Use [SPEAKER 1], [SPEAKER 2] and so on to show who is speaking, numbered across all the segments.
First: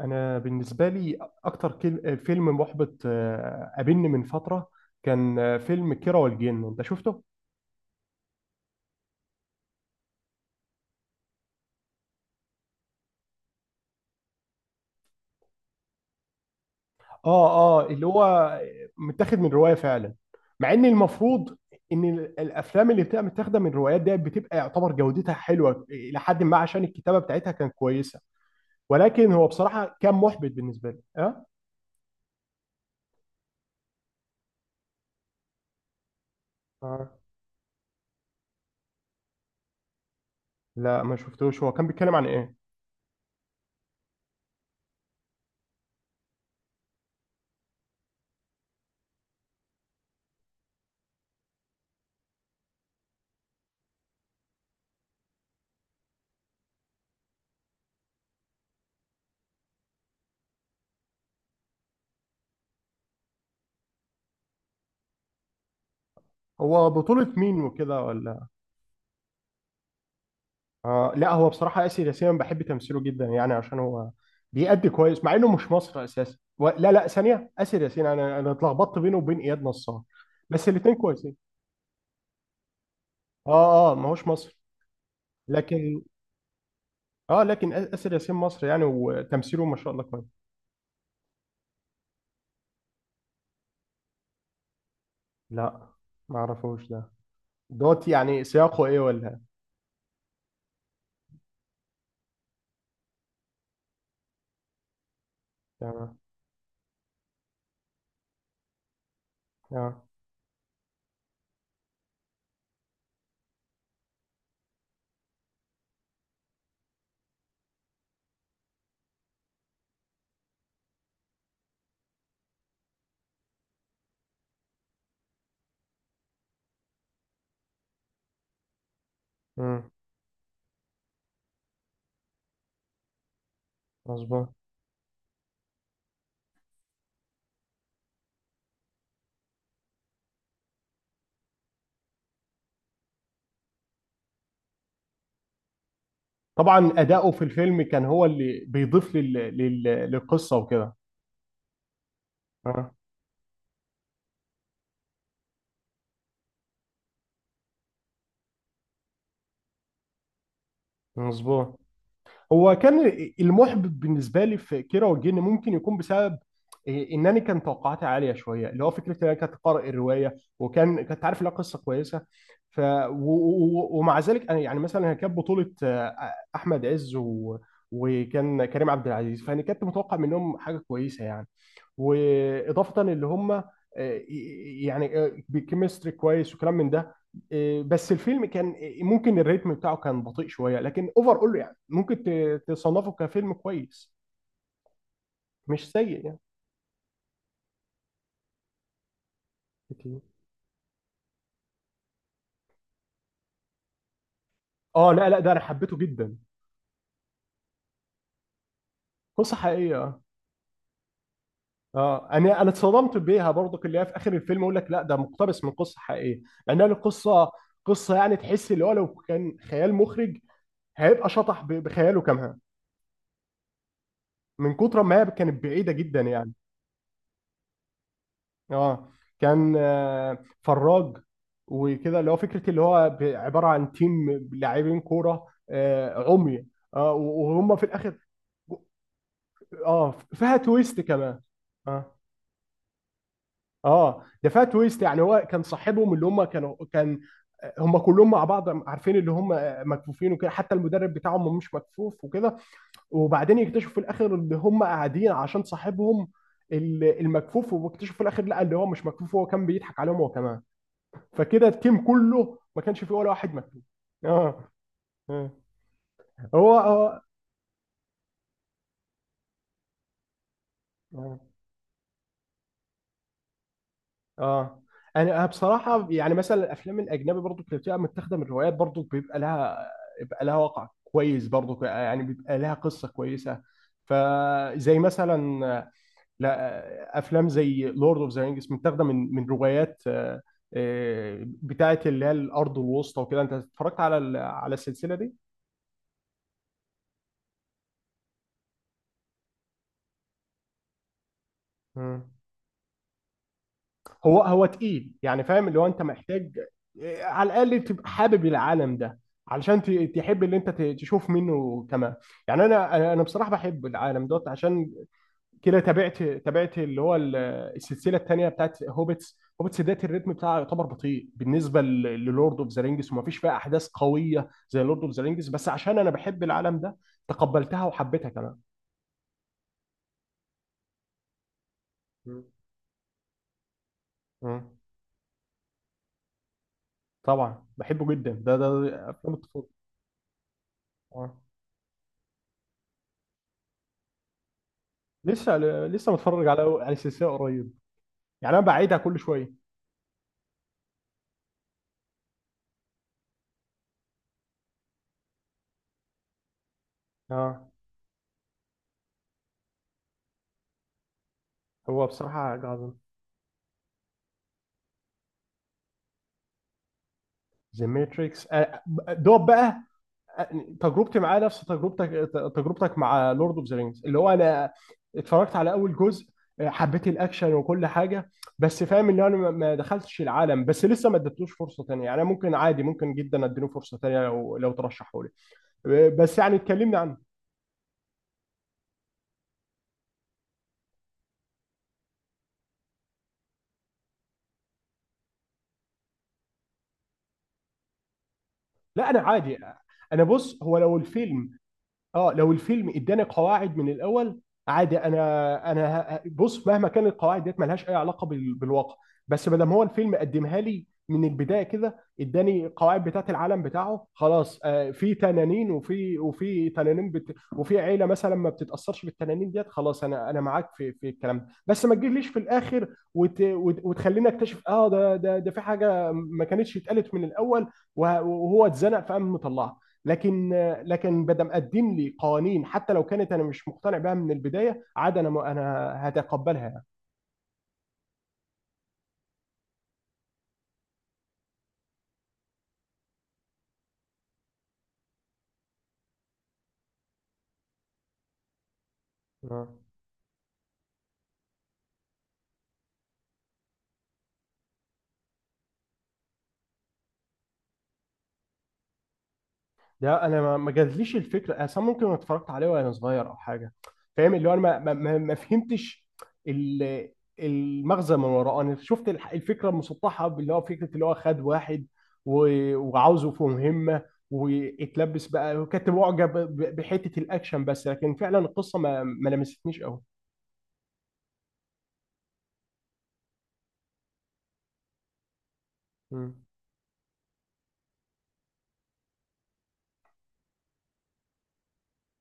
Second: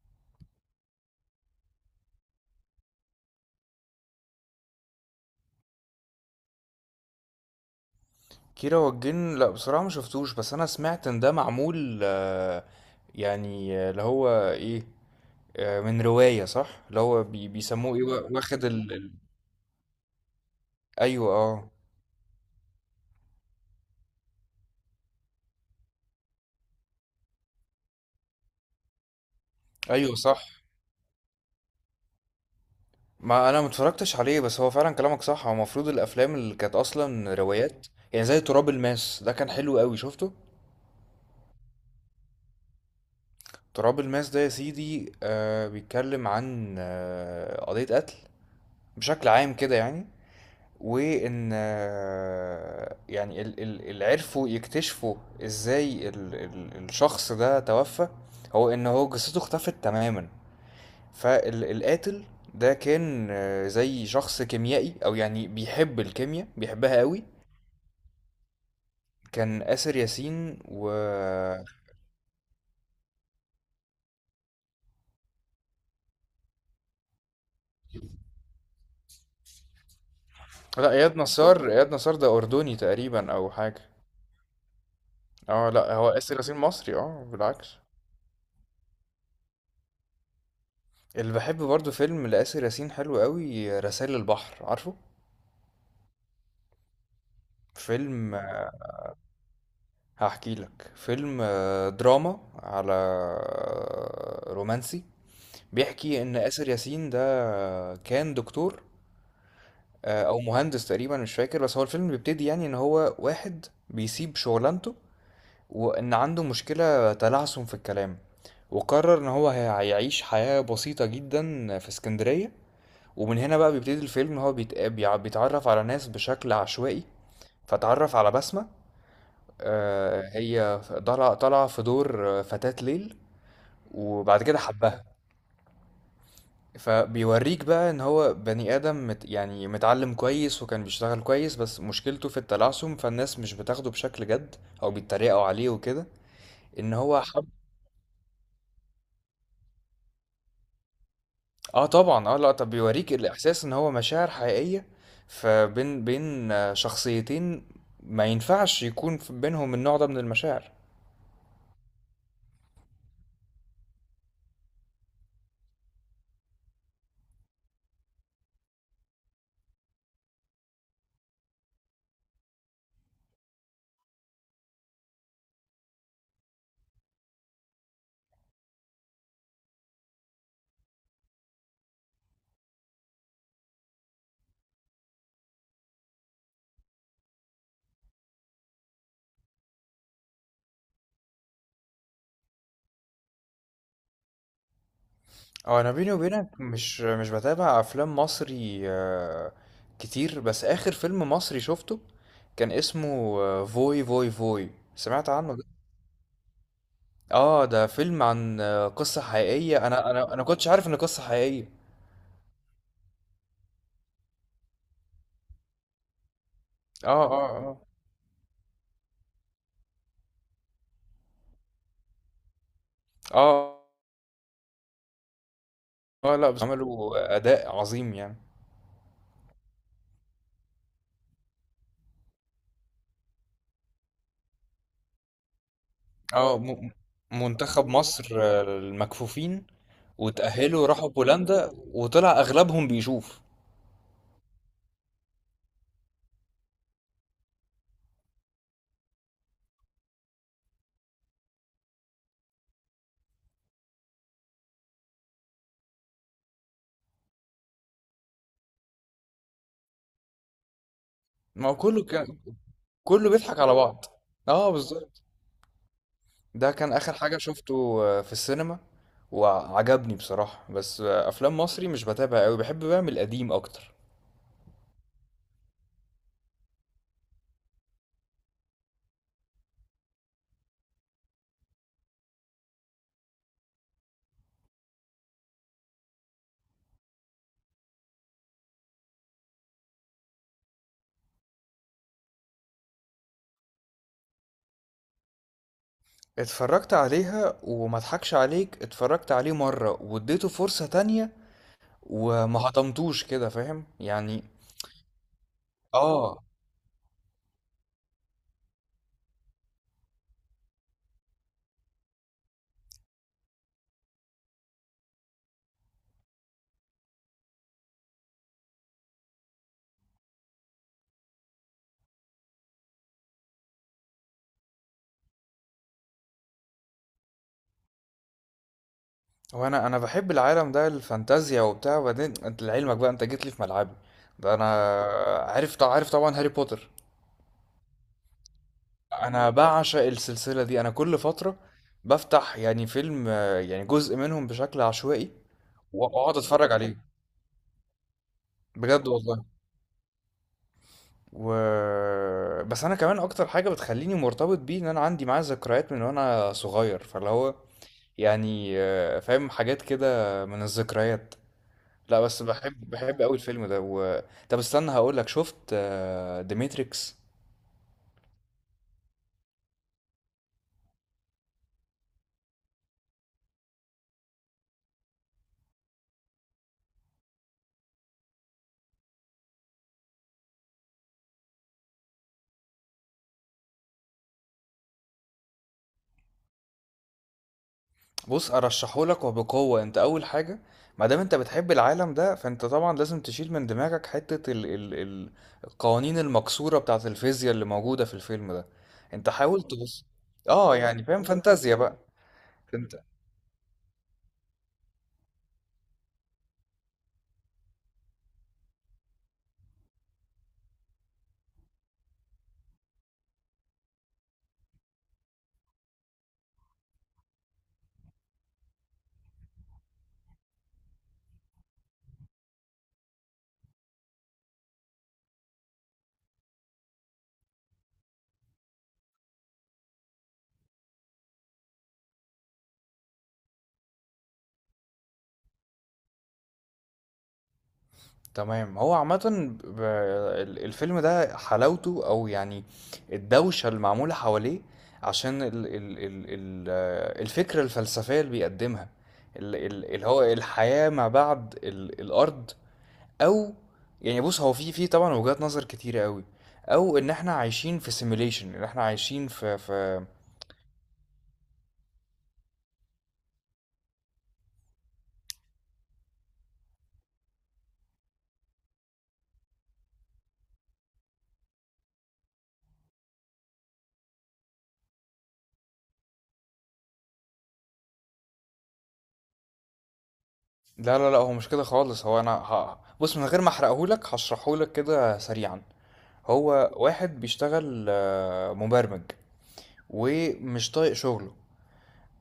[SPEAKER 1] انا بالنسبه لي اكتر فيلم محبط، قابلني من فتره. كان فيلم كيرة والجن. انت شفته؟
[SPEAKER 2] كيرة والجن، لا بصراحة ما شفتوش. بس انا سمعت ان ده معمول، اللي هو ايه، من رواية صح. اللي هو بي
[SPEAKER 1] اه، اه،
[SPEAKER 2] بيسموه ايه؟
[SPEAKER 1] اللي هو
[SPEAKER 2] واخد
[SPEAKER 1] متاخد من روايه فعلا، مع ان
[SPEAKER 2] ايوه
[SPEAKER 1] المفروض
[SPEAKER 2] اه.
[SPEAKER 1] ان الافلام اللي بتبقى متاخده من روايات دي بتبقى يعتبر جودتها حلوه الى حد ما عشان الكتابه بتاعتها كانت كويسه. ولكن هو بصراحه كان
[SPEAKER 2] ايوه صح،
[SPEAKER 1] محبط بالنسبه لي اه,
[SPEAKER 2] ما انا متفرجتش عليه، بس هو فعلا كلامك صح، هو المفروض الافلام اللي كانت
[SPEAKER 1] آه.
[SPEAKER 2] اصلا روايات، يعني زي تراب الماس، ده كان حلو قوي، شفته.
[SPEAKER 1] لا، ما شفتوش. هو كان بيتكلم عن ايه؟
[SPEAKER 2] تراب الماس ده يا سيدي بيتكلم عن قضية قتل بشكل عام كده يعني. وان اللي عرفوا يكتشفوا ازاي الشخص ده توفى، هو ان هو جثته اختفت تماما. فالقاتل ده كان، زي شخص كيميائي، او يعني بيحب الكيمياء،
[SPEAKER 1] هو
[SPEAKER 2] بيحبها قوي.
[SPEAKER 1] بطوله مين وكده ولا؟
[SPEAKER 2] كان آسر ياسين و...
[SPEAKER 1] آه، لا، هو بصراحة آسر ياسين بحب تمثيله جدا يعني عشان هو بيأدي كويس مع إنه مش مصري أساسا، لا، لا، ثانية، آسر ياسين. أنا اتلخبطت بينه وبين إياد نصار، بس
[SPEAKER 2] لا،
[SPEAKER 1] الاتنين
[SPEAKER 2] اياد
[SPEAKER 1] كويسين.
[SPEAKER 2] نصار، اياد نصار ده اردني تقريبا او
[SPEAKER 1] آه،
[SPEAKER 2] حاجه.
[SPEAKER 1] آه، ما هوش مصري
[SPEAKER 2] اه لا،
[SPEAKER 1] لكن.
[SPEAKER 2] هو آسر ياسين مصري، اه
[SPEAKER 1] آه، لكن
[SPEAKER 2] بالعكس.
[SPEAKER 1] آسر ياسين مصري يعني وتمثيله ما شاء الله كويس.
[SPEAKER 2] اللي بحب برضو فيلم لآسر ياسين حلو قوي، رسائل البحر، عارفه
[SPEAKER 1] لا، ما أعرفوش ده. دوت
[SPEAKER 2] فيلم؟
[SPEAKER 1] يعني سياقه إيه ولا إيه؟
[SPEAKER 2] هحكي لك. فيلم دراما، على رومانسي.
[SPEAKER 1] تمام.
[SPEAKER 2] بيحكي ان اسر ياسين ده كان دكتور
[SPEAKER 1] آه.
[SPEAKER 2] او مهندس، تقريبا مش فاكر. بس هو الفيلم بيبتدي يعني ان هو واحد بيسيب شغلانته، وان عنده مشكلة تلعثم في الكلام، وقرر ان هو هيعيش حياة بسيطة جدا في اسكندرية. ومن هنا بقى بيبتدي الفيلم، ان هو بيتعرف على ناس بشكل عشوائي، فتعرف على بسمة.
[SPEAKER 1] أمم،
[SPEAKER 2] هي طالعة في دور فتاة ليل، وبعد
[SPEAKER 1] مظبوط.
[SPEAKER 2] كده حبها. فبيوريك بقى ان هو بني ادم مت يعني متعلم كويس، وكان بيشتغل كويس، بس مشكلته في التلعثم، فالناس مش بتاخده بشكل جد، او بيتريقوا عليه وكده.
[SPEAKER 1] طبعا
[SPEAKER 2] ان هو
[SPEAKER 1] أداؤه في
[SPEAKER 2] حب.
[SPEAKER 1] الفيلم كان هو اللي بيضيف للقصة وكده.
[SPEAKER 2] اه طبعا، اه لا، طب
[SPEAKER 1] آه.
[SPEAKER 2] بيوريك الاحساس ان هو مشاعر حقيقية فبين شخصيتين ما ينفعش يكون بينهم النوع ده من المشاعر.
[SPEAKER 1] مظبوط. هو كان المحبط بالنسبه لي في كيرة والجن ممكن يكون بسبب ان انا كان توقعاتي عاليه شويه، اللي هو فكره ان انا كنت قارئ الروايه وكان كنت عارف لها قصه كويسه، ف و... ومع ذلك انا يعني مثلا هي كانت بطوله احمد عز وكان كريم عبد العزيز. فانا كنت متوقع منهم حاجه كويسه يعني، واضافه اللي هم يعني بكيمستري كويس وكلام من ده. بس الفيلم كان ممكن الريتم بتاعه كان بطيء شويه، لكن اوفر اول يعني ممكن تصنفه كفيلم كويس،
[SPEAKER 2] اه
[SPEAKER 1] مش
[SPEAKER 2] انا بيني
[SPEAKER 1] سيء
[SPEAKER 2] وبينك مش بتابع افلام مصري
[SPEAKER 1] يعني.
[SPEAKER 2] كتير، بس اخر فيلم مصري شفته كان اسمه فوي فوي فوي،
[SPEAKER 1] اه، لا،
[SPEAKER 2] سمعت
[SPEAKER 1] لا، ده
[SPEAKER 2] عنه
[SPEAKER 1] انا
[SPEAKER 2] ده؟
[SPEAKER 1] حبيته جدا.
[SPEAKER 2] اه، ده فيلم عن قصة
[SPEAKER 1] قصه
[SPEAKER 2] حقيقية،
[SPEAKER 1] حقيقيه،
[SPEAKER 2] انا
[SPEAKER 1] اه.
[SPEAKER 2] انا انا كنتش عارف ان قصة حقيقية.
[SPEAKER 1] انا اتصدمت بيها برضك، اللي هي في اخر الفيلم يقول لك لا ده مقتبس من قصه حقيقيه. يعني
[SPEAKER 2] اه
[SPEAKER 1] القصه
[SPEAKER 2] اه اه
[SPEAKER 1] قصه، يعني تحس اللي هو لو كان خيال مخرج هيبقى شطح بخياله كمان
[SPEAKER 2] اه.
[SPEAKER 1] من كتر ما هي كانت بعيده جدا
[SPEAKER 2] اه لا،
[SPEAKER 1] يعني.
[SPEAKER 2] بس عملوا اداء عظيم يعني.
[SPEAKER 1] اه، كان فراج وكده، اللي هو فكره اللي هو عباره عن تيم لاعبين كوره
[SPEAKER 2] اه
[SPEAKER 1] عمي.
[SPEAKER 2] م-
[SPEAKER 1] اه، وهم في
[SPEAKER 2] منتخب
[SPEAKER 1] الاخر.
[SPEAKER 2] مصر المكفوفين،
[SPEAKER 1] اه، فيها
[SPEAKER 2] وتأهلوا
[SPEAKER 1] تويست
[SPEAKER 2] راحوا
[SPEAKER 1] كمان.
[SPEAKER 2] بولندا،
[SPEAKER 1] اه،
[SPEAKER 2] وطلع اغلبهم بيشوف.
[SPEAKER 1] اه، ده فيها تويست، يعني هو كان صاحبهم اللي هم كانوا كان هم كلهم مع بعض عارفين اللي هم مكفوفين وكده، حتى المدرب بتاعهم مش مكفوف وكده. وبعدين يكتشفوا في الاخر ان هم قاعدين عشان صاحبهم المكفوف، واكتشفوا في الاخر لا اللي هو مش مكفوف، هو كان بيضحك عليهم هو كمان. فكده
[SPEAKER 2] ما هو
[SPEAKER 1] التيم
[SPEAKER 2] كله كان،
[SPEAKER 1] كله ما كانش فيه
[SPEAKER 2] كله
[SPEAKER 1] ولا واحد
[SPEAKER 2] بيضحك على
[SPEAKER 1] مكتوب.
[SPEAKER 2] بعض.
[SPEAKER 1] اه.
[SPEAKER 2] اه بالظبط.
[SPEAKER 1] آه.
[SPEAKER 2] ده
[SPEAKER 1] هو
[SPEAKER 2] كان اخر
[SPEAKER 1] هو،
[SPEAKER 2] حاجة شفته في السينما، وعجبني بصراحة. بس
[SPEAKER 1] اه.
[SPEAKER 2] افلام مصري مش بتابع قوي، بحب بقى من القديم اكتر.
[SPEAKER 1] آه. انا بصراحه يعني مثلا الافلام الاجنبي برضو اللي بتبقى متاخده من روايات برضو بيبقى لها وقع كويس برضو، يعني بيبقى لها قصه كويسه. فزي مثلا، لا، افلام زي لورد اوف ذا رينجز متاخده من روايات، بتاعه، اللي هي الارض الوسطى وكده. انت اتفرجت على على السلسله
[SPEAKER 2] اتفرجت عليها، وما اضحكش عليك، اتفرجت عليه مرة واديته فرصة تانية
[SPEAKER 1] دي؟
[SPEAKER 2] وما هضمتوش كده، فاهم
[SPEAKER 1] هو
[SPEAKER 2] يعني.
[SPEAKER 1] هو تقيل يعني، فاهم اللي هو انت
[SPEAKER 2] اه.
[SPEAKER 1] محتاج على الاقل تبقى حابب العالم ده علشان تحب اللي انت تشوف منه كمان يعني. انا بصراحه بحب العالم دوت، عشان كده تابعت اللي هو السلسله الثانيه بتاعت هوبتس ديت. الريتم بتاعه يعتبر بطيء بالنسبه للورد اوف ذا رينجز، وما فيش فيها احداث قويه زي لورد اوف ذا رينجز، بس عشان انا بحب العالم ده تقبلتها وحبيتها كمان.
[SPEAKER 2] هو انا بحب العالم ده، الفانتازيا وبتاع، وبعدين
[SPEAKER 1] مم.
[SPEAKER 2] انت لعلمك بقى، انت جيت لي في ملعبي. ده انا
[SPEAKER 1] مم.
[SPEAKER 2] عارف طبعا، هاري بوتر،
[SPEAKER 1] طبعا بحبه جدا، افلام
[SPEAKER 2] انا
[SPEAKER 1] الطفوله.
[SPEAKER 2] بعشق السلسله دي. انا كل
[SPEAKER 1] آه.
[SPEAKER 2] فتره بفتح يعني فيلم، يعني جزء منهم بشكل عشوائي،
[SPEAKER 1] لسه لسه
[SPEAKER 2] واقعد
[SPEAKER 1] متفرج على
[SPEAKER 2] اتفرج
[SPEAKER 1] على
[SPEAKER 2] عليه.
[SPEAKER 1] سلسله قريب، يعني انا بعيدها
[SPEAKER 2] بجد
[SPEAKER 1] كل
[SPEAKER 2] والله.
[SPEAKER 1] شويه،
[SPEAKER 2] و... بس انا كمان اكتر حاجه بتخليني مرتبط بيه ان انا عندي معاه ذكريات من وانا صغير، فاللي هو
[SPEAKER 1] اه.
[SPEAKER 2] يعني فاهم، حاجات كده من الذكريات.
[SPEAKER 1] هو
[SPEAKER 2] لا بس
[SPEAKER 1] بصراحه حاجة
[SPEAKER 2] بحب
[SPEAKER 1] عظيمه.
[SPEAKER 2] بحب قوي الفيلم ده. و... طب استنى هقول لك، شفت ذا ماتريكس؟
[SPEAKER 1] ذا ماتريكس، دوب بقى، تجربتي معاه نفس تجربتك مع لورد اوف ذا رينجز، اللي هو انا اتفرجت على اول جزء. حبيت الاكشن وكل حاجه، بس فاهم ان انا ما دخلتش العالم، بس لسه ما اديتلوش فرصه تانية. يعني أنا ممكن عادي، ممكن جدا اديله فرصه تانية لو ترشحوا لي، بس يعني اتكلمنا عنه.
[SPEAKER 2] بص ارشحهولك وبقوة. انت اول حاجة ما دام انت بتحب العالم ده، فانت طبعا لازم تشيل من دماغك حتة ال القوانين المكسورة بتاعة الفيزياء اللي موجودة في الفيلم ده.
[SPEAKER 1] لا، انا
[SPEAKER 2] انت
[SPEAKER 1] عادي.
[SPEAKER 2] حاول تبص.
[SPEAKER 1] انا، بص،
[SPEAKER 2] اه
[SPEAKER 1] هو لو
[SPEAKER 2] يعني فاهم،
[SPEAKER 1] الفيلم
[SPEAKER 2] فانتازيا بقى.
[SPEAKER 1] اه لو الفيلم
[SPEAKER 2] انت
[SPEAKER 1] اداني قواعد من الاول، عادي. انا انا بص، مهما كانت القواعد ديت ملهاش اي علاقه بالواقع. بس ما دام هو الفيلم قدمها لي من البدايه كده اداني القواعد بتاعت العالم بتاعه، خلاص، في تنانين وفي تنانين بت وفي عيله مثلا ما بتتاثرش بالتنانين ديت، خلاص انا معاك في الكلام ده. بس ما تجيليش في الاخر وتخليني اكتشف اه ده في حاجه ما كانتش اتقالت من الاول، وهو اتزنق فقام مطلعها. لكن لكن بدم قدم لي قوانين حتى لو كانت انا مش مقتنع بها من البدايه، عاد انا انا هتقبلها يعني.
[SPEAKER 2] تمام. هو عامة الفيلم ده حلاوته، او يعني الدوشة المعمولة حواليه، عشان ال الفكرة الفلسفية اللي بيقدمها،
[SPEAKER 1] آه.
[SPEAKER 2] اللي هو الحياة ما بعد الأرض، او يعني. بص هو في طبعا وجهات نظر كتيرة قوي، او ان احنا عايشين في سيميليشن، ان احنا عايشين في
[SPEAKER 1] ده انا ما جاتليش الفكره اصلا، ممكن اتفرجت عليه وانا صغير او حاجه. فاهم اللي هو انا ما فهمتش ال- المغزى من وراه. انا شفت الفكره المسطحه، اللي هو فكره اللي هو خد واحد وعاوزه في مهمه واتلبس بقى، وكنت معجب بحته الاكشن بس، لكن فعلا القصه ما لمستنيش قوي.
[SPEAKER 2] لا لا لا، هو مش كده خالص. هو انا بص، من غير ما احرقهولك هشرحهولك كده سريعا.
[SPEAKER 1] مم.
[SPEAKER 2] هو واحد بيشتغل مبرمج، ومش طايق شغله.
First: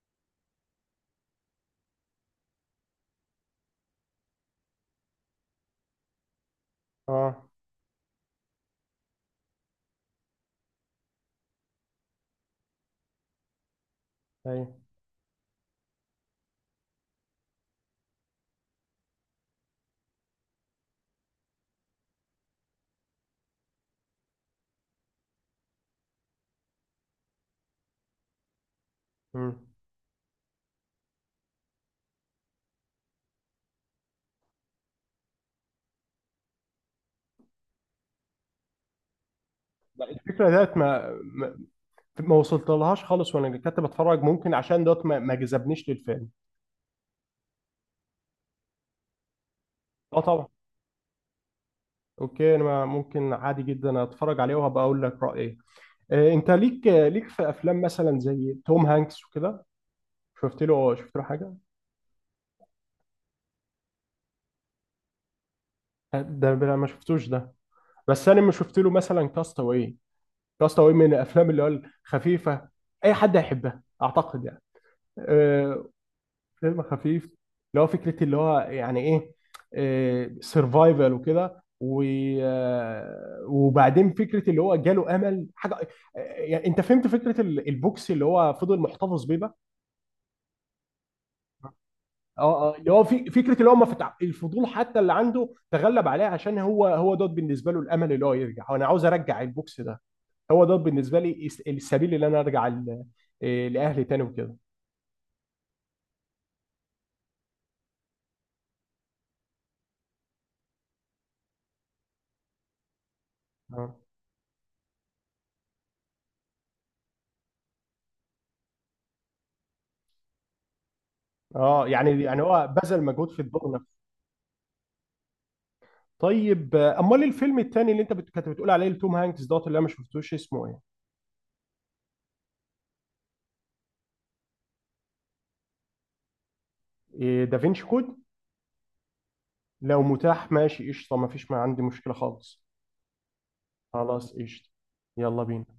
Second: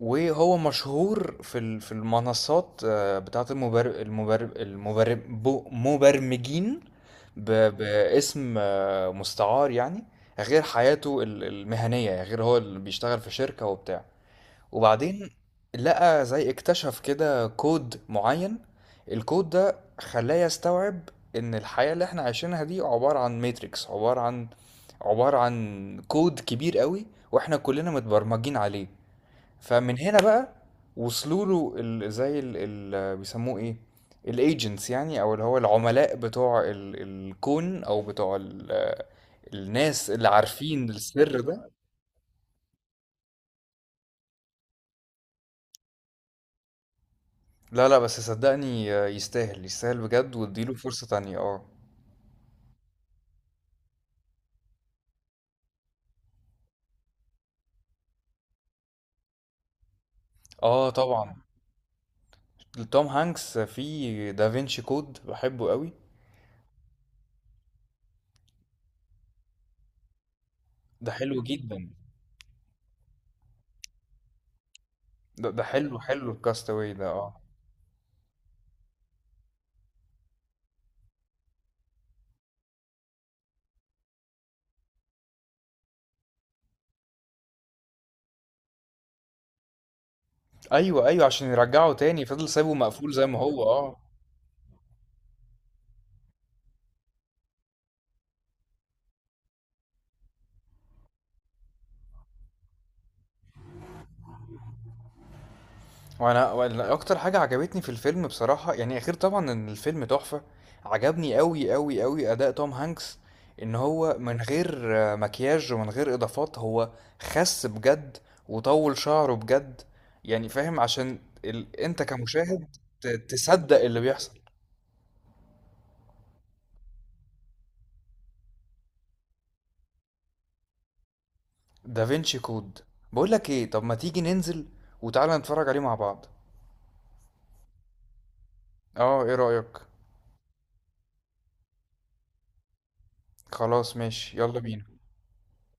[SPEAKER 2] وهو مشهور في المنصات بتاعت مبرمجين،
[SPEAKER 1] اه،
[SPEAKER 2] باسم مستعار يعني، غير حياته المهنية، يعني غير هو اللي بيشتغل في شركة وبتاع.
[SPEAKER 1] ايوه.
[SPEAKER 2] وبعدين لقى، زي اكتشف كده، كود معين، الكود ده خلاه يستوعب ان الحياة اللي احنا عايشينها دي عبارة عن ماتريكس، عبارة عن كود كبير قوي، واحنا كلنا متبرمجين عليه.
[SPEAKER 1] مم.
[SPEAKER 2] فمن هنا بقى وصلوا له زي ال بيسموه ايه، الايجنتس يعني، او اللي هو العملاء بتوع ال الكون، او بتوع ال الناس اللي
[SPEAKER 1] الفكره ديت
[SPEAKER 2] عارفين
[SPEAKER 1] ما
[SPEAKER 2] السر
[SPEAKER 1] ما,
[SPEAKER 2] ده.
[SPEAKER 1] ما وصلت لهاش خالص وانا كنت بتفرج، ممكن عشان دوت ما ما, جذبنيش للفيلم.
[SPEAKER 2] لا لا، بس صدقني يستاهل، يستاهل
[SPEAKER 1] اه،
[SPEAKER 2] بجد،
[SPEAKER 1] طبعا.
[SPEAKER 2] واديله فرصة تانية اه.
[SPEAKER 1] اوكي، انا ممكن عادي جدا اتفرج عليه وهبقى اقول لك رايي. انت ليك في افلام مثلا زي توم هانكس وكده؟ شفت
[SPEAKER 2] اه
[SPEAKER 1] له شفت له
[SPEAKER 2] طبعا،
[SPEAKER 1] حاجه؟
[SPEAKER 2] توم هانكس في دافينشي كود بحبه قوي.
[SPEAKER 1] ده أنا ما شفتوش ده. بس انا ما شفت له مثلا كاستاوي. كاستاوي
[SPEAKER 2] ده
[SPEAKER 1] من
[SPEAKER 2] حلو
[SPEAKER 1] الافلام اللي هو
[SPEAKER 2] جدا.
[SPEAKER 1] الخفيفه، اي حد هيحبها اعتقد يعني.
[SPEAKER 2] ده
[SPEAKER 1] آه،
[SPEAKER 2] حلو، حلو
[SPEAKER 1] فيلم
[SPEAKER 2] الكاستاوي ده
[SPEAKER 1] خفيف،
[SPEAKER 2] اه.
[SPEAKER 1] اللي هو فكرة اللي هو يعني ايه سرفايفل وكده، وبعدين فكرة اللي هو جاله امل حاجة. يعني انت فهمت فكرة البوكس اللي هو فضل محتفظ بيه بقى،
[SPEAKER 2] ايوه ايوه، عشان يرجعه تاني
[SPEAKER 1] اه.
[SPEAKER 2] فضل سايبه
[SPEAKER 1] اللي هو
[SPEAKER 2] مقفول زي
[SPEAKER 1] في
[SPEAKER 2] ما
[SPEAKER 1] فكرة
[SPEAKER 2] هو
[SPEAKER 1] اللي هو ما
[SPEAKER 2] اه.
[SPEAKER 1] فتح الفضول حتى اللي عنده تغلب عليه عشان هو هو دوت بالنسبة له الامل، اللي هو يرجع، وانا عاوز ارجع البوكس ده. هو دوت بالنسبة لي السبيل اللي انا ارجع لاهلي تاني وكده،
[SPEAKER 2] وأنا اكتر حاجه عجبتني في الفيلم بصراحه، يعني غير طبعا ان الفيلم تحفه، عجبني قوي اداء توم هانكس، ان
[SPEAKER 1] اه.
[SPEAKER 2] هو من غير مكياج ومن غير اضافات، هو خس بجد، وطول شعره بجد، يعني فاهم، عشان انت
[SPEAKER 1] يعني هو
[SPEAKER 2] كمشاهد
[SPEAKER 1] بذل مجهود في
[SPEAKER 2] تصدق
[SPEAKER 1] الدور.
[SPEAKER 2] اللي بيحصل.
[SPEAKER 1] طيب، امال إيه الفيلم التاني اللي انت كنت بتقول عليه لتوم هانكس دوت، اللي انا ما شفتوش اسمه ايه؟
[SPEAKER 2] دافينشي كود، بقول لك ايه، طب ما تيجي ننزل وتعالى نتفرج عليه مع بعض؟
[SPEAKER 1] إيه دافينشي كود؟
[SPEAKER 2] اه، ايه رأيك؟
[SPEAKER 1] لو متاح، ماشي قشطه، ما عندي مشكله خالص.
[SPEAKER 2] خلاص
[SPEAKER 1] خلاص
[SPEAKER 2] ماشي، يلا
[SPEAKER 1] قشطه.
[SPEAKER 2] بينا.
[SPEAKER 1] يلا بينا.